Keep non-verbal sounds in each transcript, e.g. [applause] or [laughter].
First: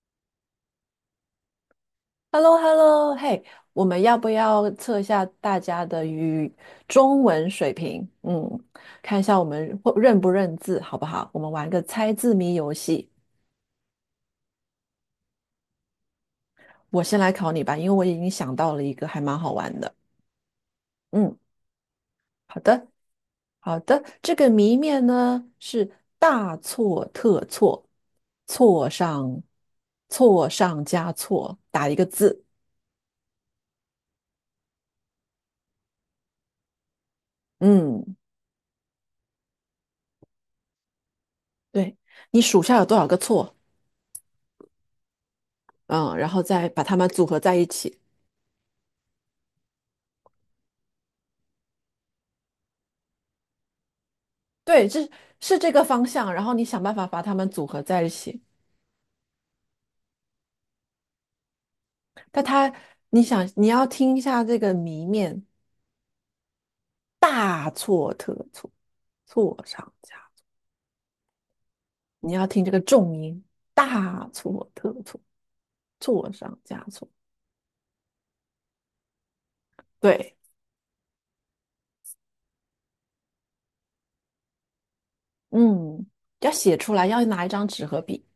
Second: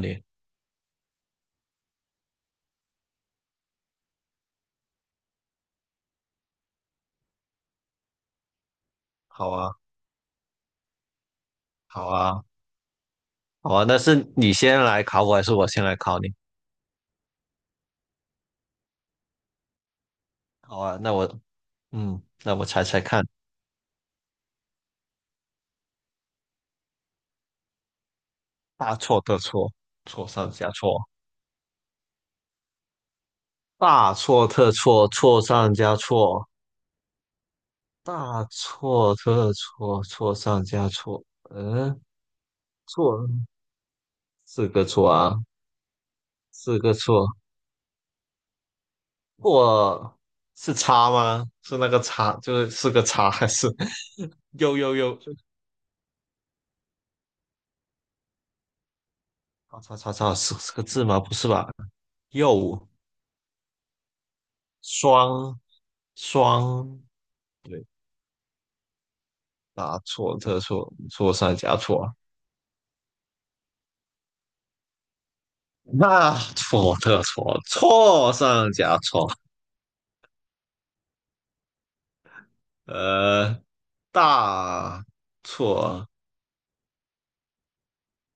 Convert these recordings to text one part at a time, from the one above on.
你。h e l l o h e l l o 嘿，我们要不要测一下大家的语中文水平？嗯，看一下我好啊，们会认不认字，好不好？我们玩个好猜字啊，谜游戏。好啊。那是你先来考我，还是我先来考你？我先来考你吧，因为我已经想到了一个还蛮好玩的。好啊，嗯，那好我猜的，猜看。好的。这个谜面呢是大错特错，错大错特上错，错错上加上错。加错，打一个字。大错特错，错上加错。嗯，大错特错，错上加错。对，嗯，你数下有多少个错错？四个错啊。嗯，然后再四把个它们组错，合在一起。错是叉吗？是那个叉，就是四个叉，还是 [laughs] 又对，又这又？是这个方向，然后你想办法把它们组合在一起。叉叉叉叉，是四个字吗？不是吧？但它，又。你要听一下这个谜面，双双。大对，错特错，错上大加，错，特错，错上加错啊。你要听这个重音，大错特错，错那上加错错。特错，错上加错。对，呃，大嗯，错。要写出来，要拿一张纸和笔。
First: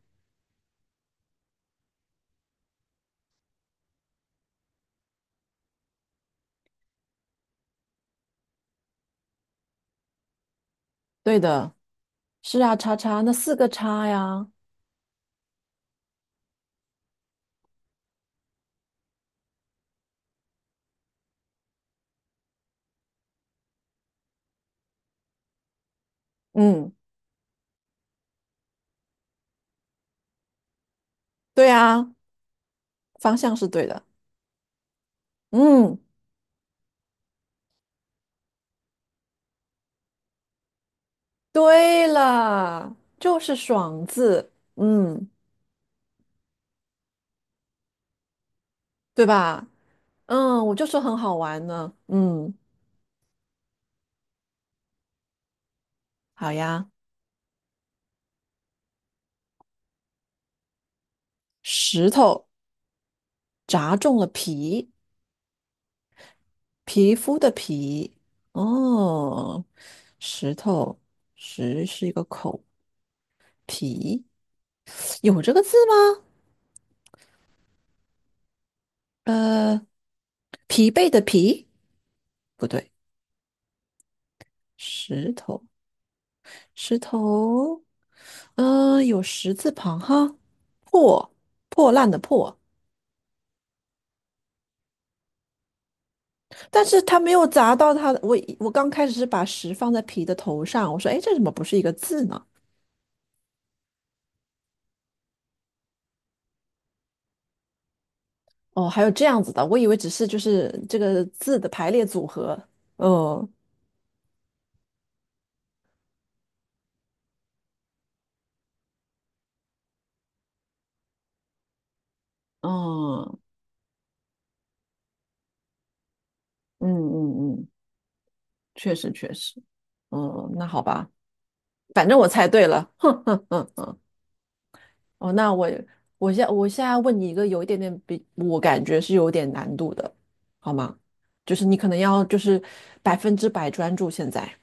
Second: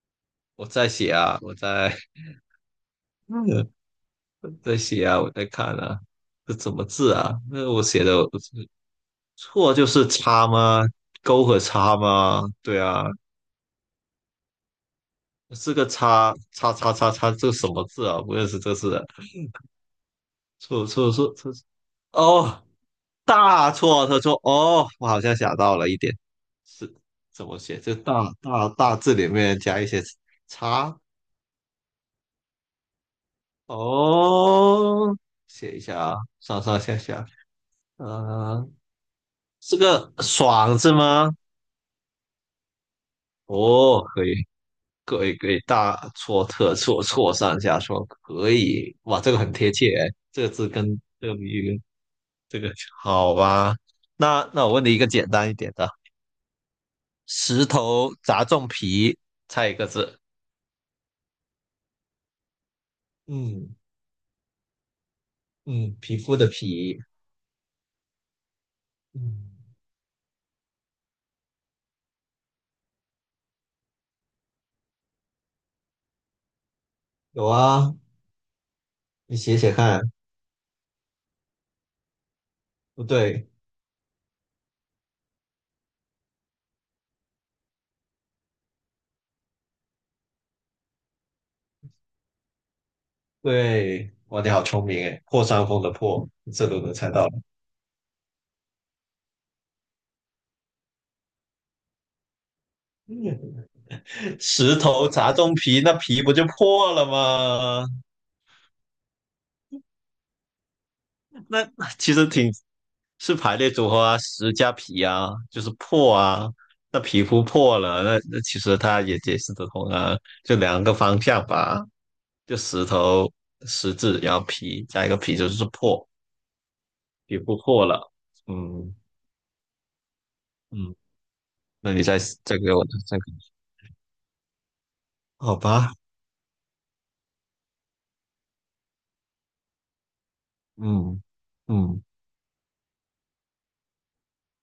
我在写啊，[laughs] 嗯在写啊，我在看啊。这怎么字啊？那我写的我错就是叉吗？对勾和的，叉吗？是啊，对叉啊。叉，那四个叉呀，是个叉叉叉叉叉，这什么字啊？不认识，这是错错错错哦。大错特错哦，我好像想到了一点。嗯，是怎么写？就大字里面加一些叉。对啊，方向是对的，哦，写一嗯。下啊，上上下下。呃，是个爽字吗？对了，就是哦，爽可以，字，可以，可以，大错特错，错上加错，可以。哇，对这个很吧？贴切。这个字我就说跟很这个好谜玩语呢。嗯，跟这个好吧？那我问你一个简单一点的。好呀。石头砸中皮，猜一个字。石头嗯。砸中了皮，嗯，皮肤的皮。皮肤的皮。嗯，哦，石头，石是一个口，皮有这个字吗？有啊。你写写呃，看。疲惫的疲，不对，不对。石头，石头，有石字旁哈，破，破烂的破。对，哇，你好聪明诶，破伤风的破，你这都但能是猜它到没了。有砸到它的。我刚开始是把十放在皮的头上，我说，哎，这怎么不是一个字呢？[laughs] 石头砸中皮，那皮不就破了吗？哦，还有这样子的，我以为只是就是这个字那的排列其组实挺合。是哦排列组合啊，石加皮啊，就是破啊。那皮肤破了，那其实它也解释得通啊。就两个方向吧，就石头哦，石字，然后皮加一个皮就是破。嗯也嗯不嗯，错了。确嗯。实确实。那好嗯，吧，那你反再正我猜再对给我了。[laughs] 再哼给哼哼哼。哦，我，那好我吧？我我现在问你一个有一点点比我感觉是有点难度的，好吗？嗯。就是你可能嗯，要就是百分之百专注现在。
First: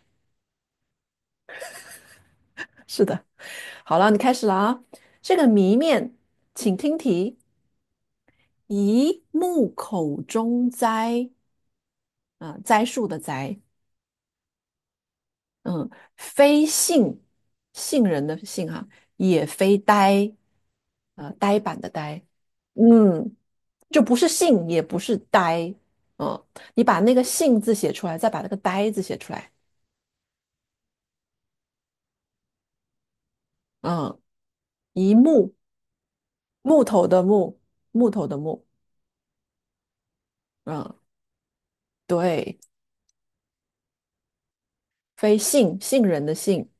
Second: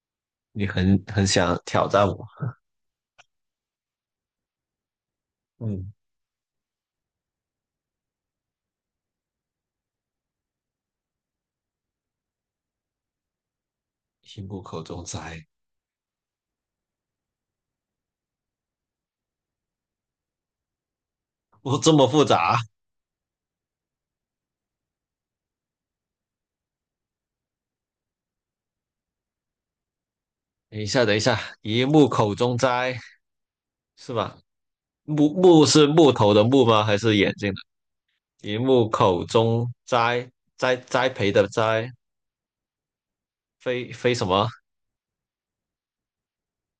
你很想挑战我。[laughs] 是的。好了，你开始了啊。这个谜嗯，面，请听题：一木口中栽，啊、栽树的栽，一木口中斋。嗯，非杏，杏仁的杏哈、也非呆，呆哦，板的这么呆，复杂？嗯，就不是杏，也不是呆，嗯，你把那个杏字写出来，再把那个呆字写出来，等一下，等一下，一木口中斋，是嗯，吧？一木，木是木头的木吗？木还头是的眼睛木，的？木头的一木，木口中栽，嗯，栽培的栽。对，非什么？非杏，杏仁的杏。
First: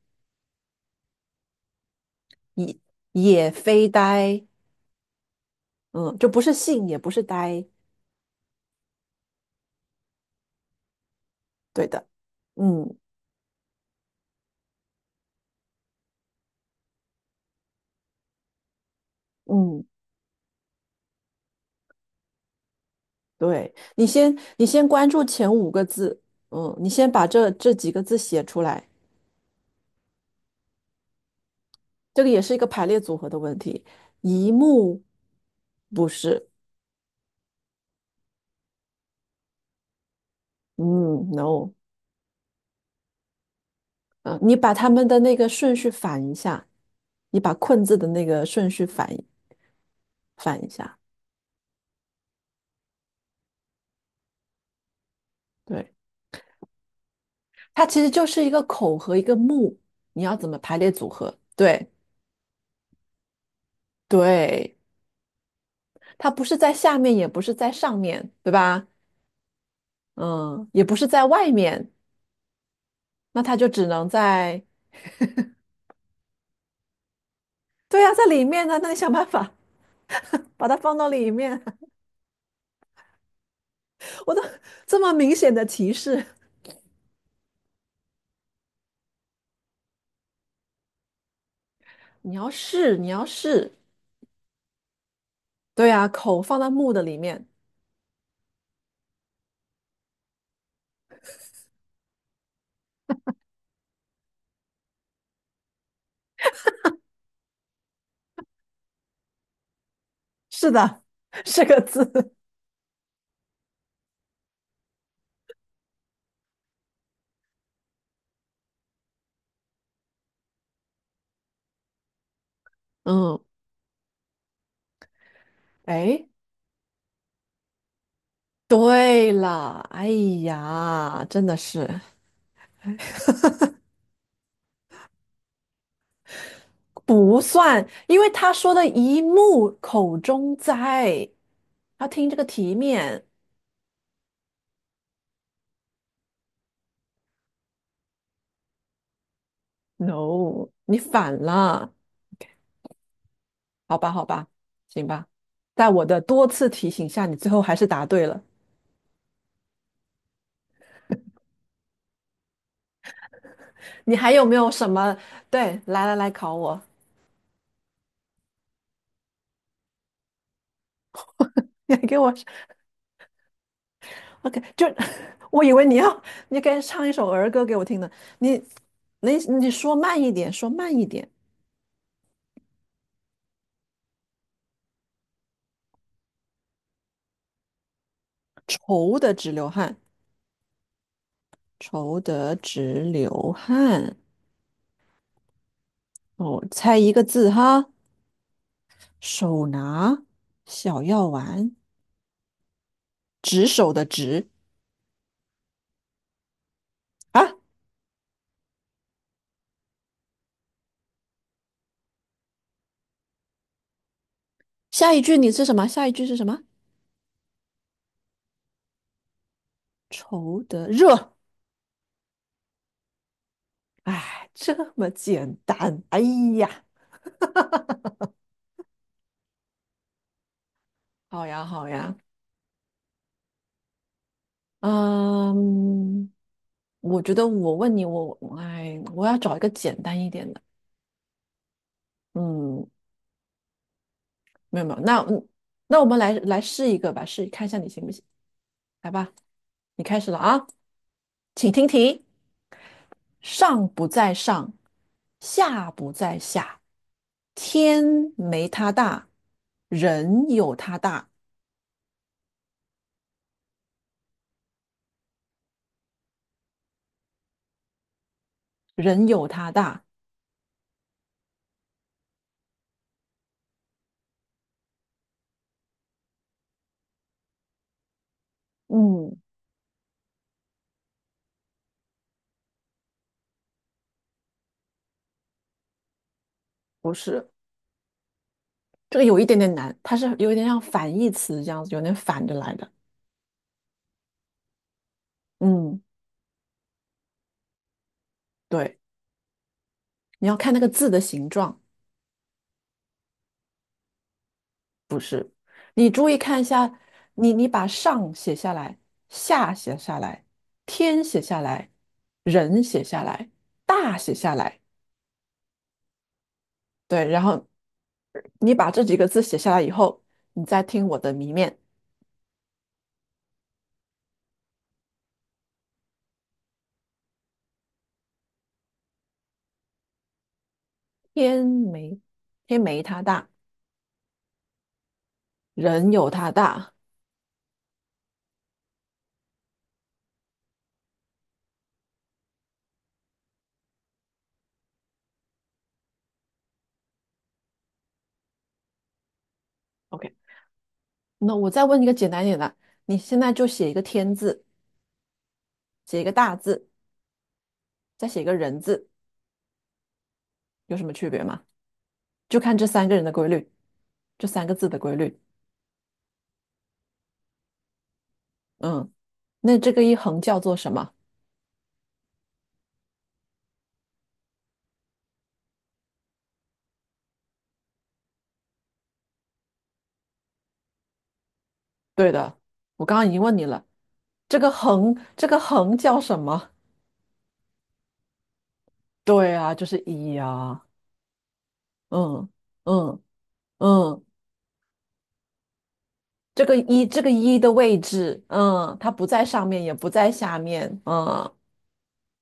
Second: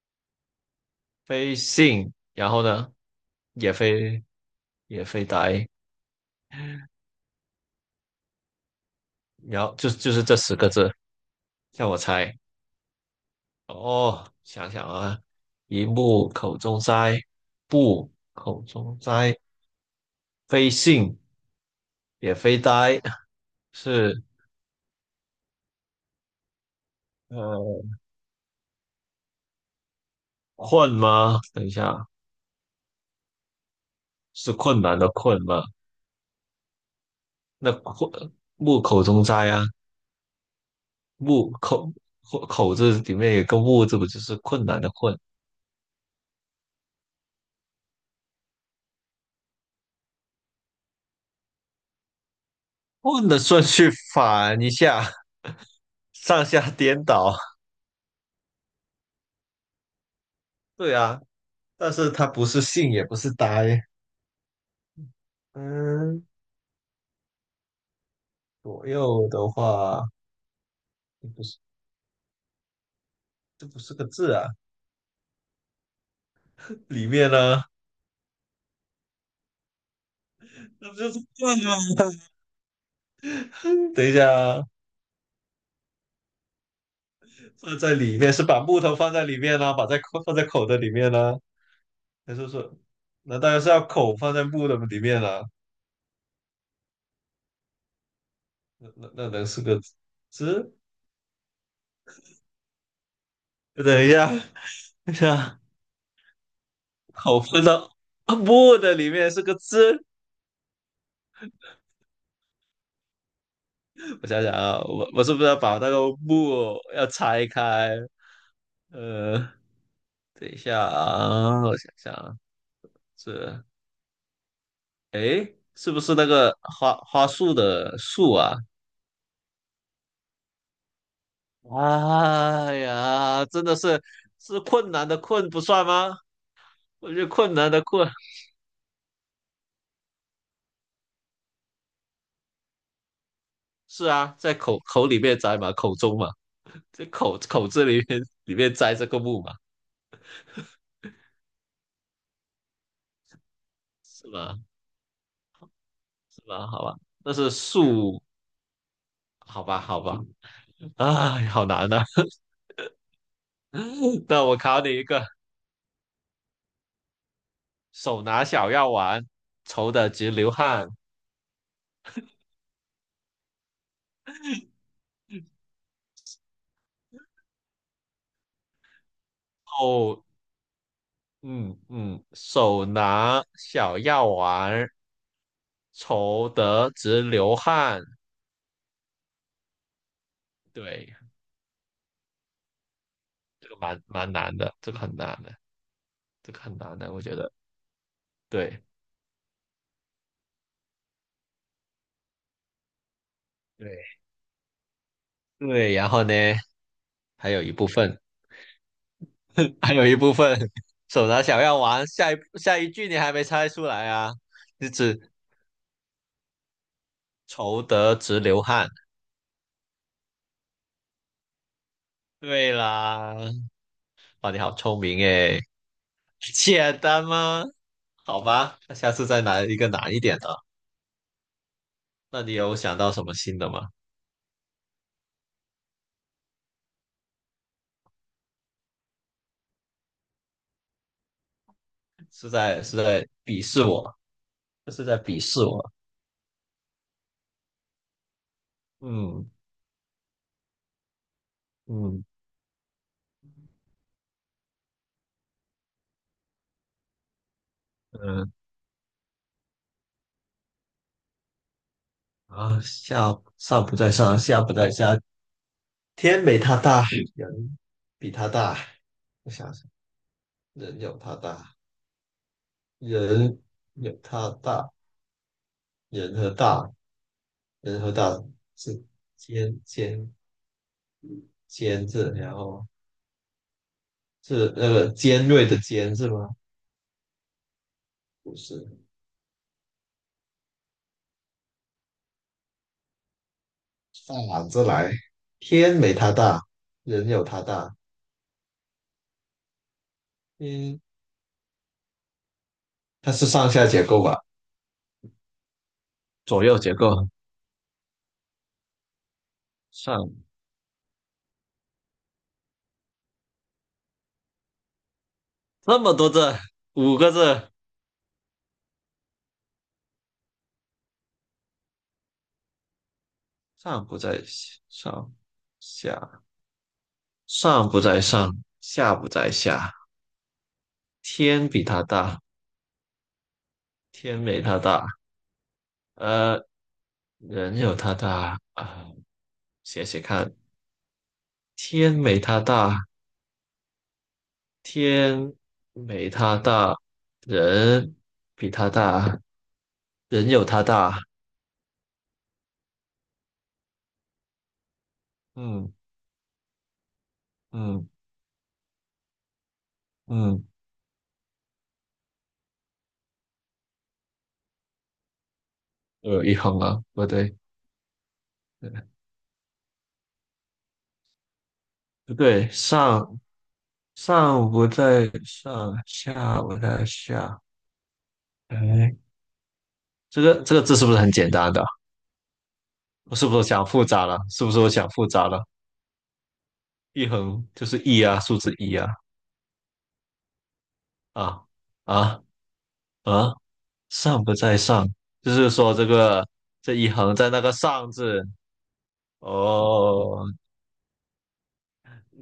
非信，然后也呢？也也非非呆，也非呆。嗯，就不是信，也不是呆，然后就是这十个字，对让我的，猜。嗯哦，想想啊。一木口中哉，不口中哉，嗯，非信，也非呆。对，是你先关注前五个字，你先把这呃几个字写出来，困吗？等一下，这个也是一个排列组合的问题，一是困难目的困吗？不是，那困，木口中哉啊，嗯，no，口，口口字里面有个木字，不就是嗯，你困把难的他们困？的那个顺序反一下，你把困字的那个顺序反一下，问的顺序反一下，对，上下颠倒。它其实就是一个口和一个目，你要怎么排列对组啊，合？对。但是它不是信，也不是呆。对，嗯，它不是在下面，也不是在上面，对吧？左右的话。嗯，也不是在不外是。面，那它这就不只是个能字啊，在，里面呢。对呀、在里面呢。那你想办法把它那放不到就是里罐面。吗？[laughs] 等一 [laughs] 下我都啊，这么明显的提示，放在里面是把木头放在里面呢、把在口放在口的里面呢、你还是要说，试，你要那当然是试。要口放在木的里面了、对呀、口放在木的里面。那能是个字？等一下，等一下，口放到木的里面是个字。是的，[laughs] 是个字。我想想啊，我是不是要把那个木要拆开？呃，等一下啊，我想想啊。这嗯，诶，是不是哎，那个花花树的树啊？对了，哎呀，真的是哎呀，真的是，是困难的困不算吗？我觉得不困难的算，困，因为他说的一木口中栽，要听这个题面。是啊，在口口里面摘嘛，口中嘛，这口，口字里面里面摘这个木嘛，No，你反了，好吧，好是吧，吧？行吧，在我的是多吧？次好提吧，醒下，那你最是后还是答树。对了。好吧，好吧，哎，好难呐、你 [laughs] 还有那没我有考什你一么？个，对，来来来，考我，手拿小药丸，愁得直流汗。[laughs] 你还给我，OK，就 [laughs] 我以为你要，你该唱一首儿歌给我听呢。你，你说慢哦。一点，说慢一点。嗯。嗯，手拿小药丸儿，愁得直流汗。愁得直流汗，对。愁得直流这个汗。蛮难的，这个很难的，这个哦，很难猜的，一我个觉字得。哈，对。手拿小药丸，执手的对，执对，然后呢？啊。还有一部分。[laughs] 还有一部分，手拿小药丸。下一句你还没猜出来啊？你下一只句你是什么？下一句是什么？愁得直流汗。愁得热。对啦。哎，哇，你好这聪么明简诶。单。哎 [laughs] 呀，简单吗？好吧，那下次再拿一个难一点的。好呀，好呀。那你有想到什么新的吗？嗯，我觉得我问你，我哎，我要找一个简单一点的。是在，嗯，是在鄙视我。没有这没有，是在那鄙嗯视我。那我们来试一个吧，试看一下你行不行？来吧，嗯。你开始了啊，请听题：嗯。上不在上，下不在下，天嗯，没他大，人有他大，啊，上不在上，下不在下，天没他大，人比他大。人有我他想想，大。人有他大，人有他大，人和大，人和大是嗯，尖尖尖字，然后是那个尖锐的尖是吗？不是，不是。这个有一点点难，它是有一点像反义词这样子，有点反着来的。反着来，天嗯，没他大，人有他大。对，你要看那个嗯，字的形状，它是上下结构吧？你注意看一左右结下，构。你把上写下来，下写下来，上天写下来，人写下来，大写下来，那么多字，五对，个然后字。你把这几个字写下来以后，你再听我的谜面，上不在上，下上不在上，下不在下。天天比它没大，天没它大，天没它大，人有它呃，大。人有它大啊。写写看，天没它大，天没它大，人比它大，OK，人有它大。那我再问一个简单一点的，你现在就写一个天字。嗯。写一个大字，嗯。再写一个人字，嗯，有什么区别吗？就看这三个人的规律，这三个字的规律。我有一横啊，不对。呃嗯，那这个一横叫做什么？不对，上不在上，下不在下。哎，这个这个字是不是很简单的？对的，我刚刚已我经是问不你是了，想复杂了？是不是我想复这杂个了？横叫什么？一横就是一啊，数字一啊。对啊，就是一呀。啊。啊。嗯嗯啊！嗯，上不在上，就是说这个，这一这个横在一那的个位上置，字。它不在上面，也不在哦，下面。嗯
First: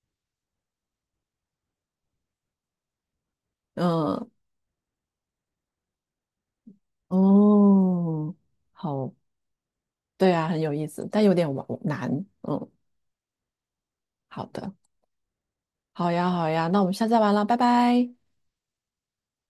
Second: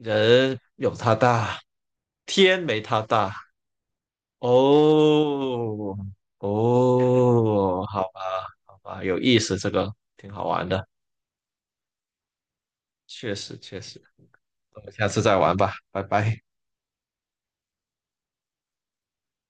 人有他大，天没他大。嗯哦。哦，好吧，哦，好吧，好，有意思，这个挺对啊，好很玩有意的。思，但有点难。嗯，确实确实。好的。我们下次再玩吧，拜好呀，拜。好呀，那我们下次再玩了，拜拜。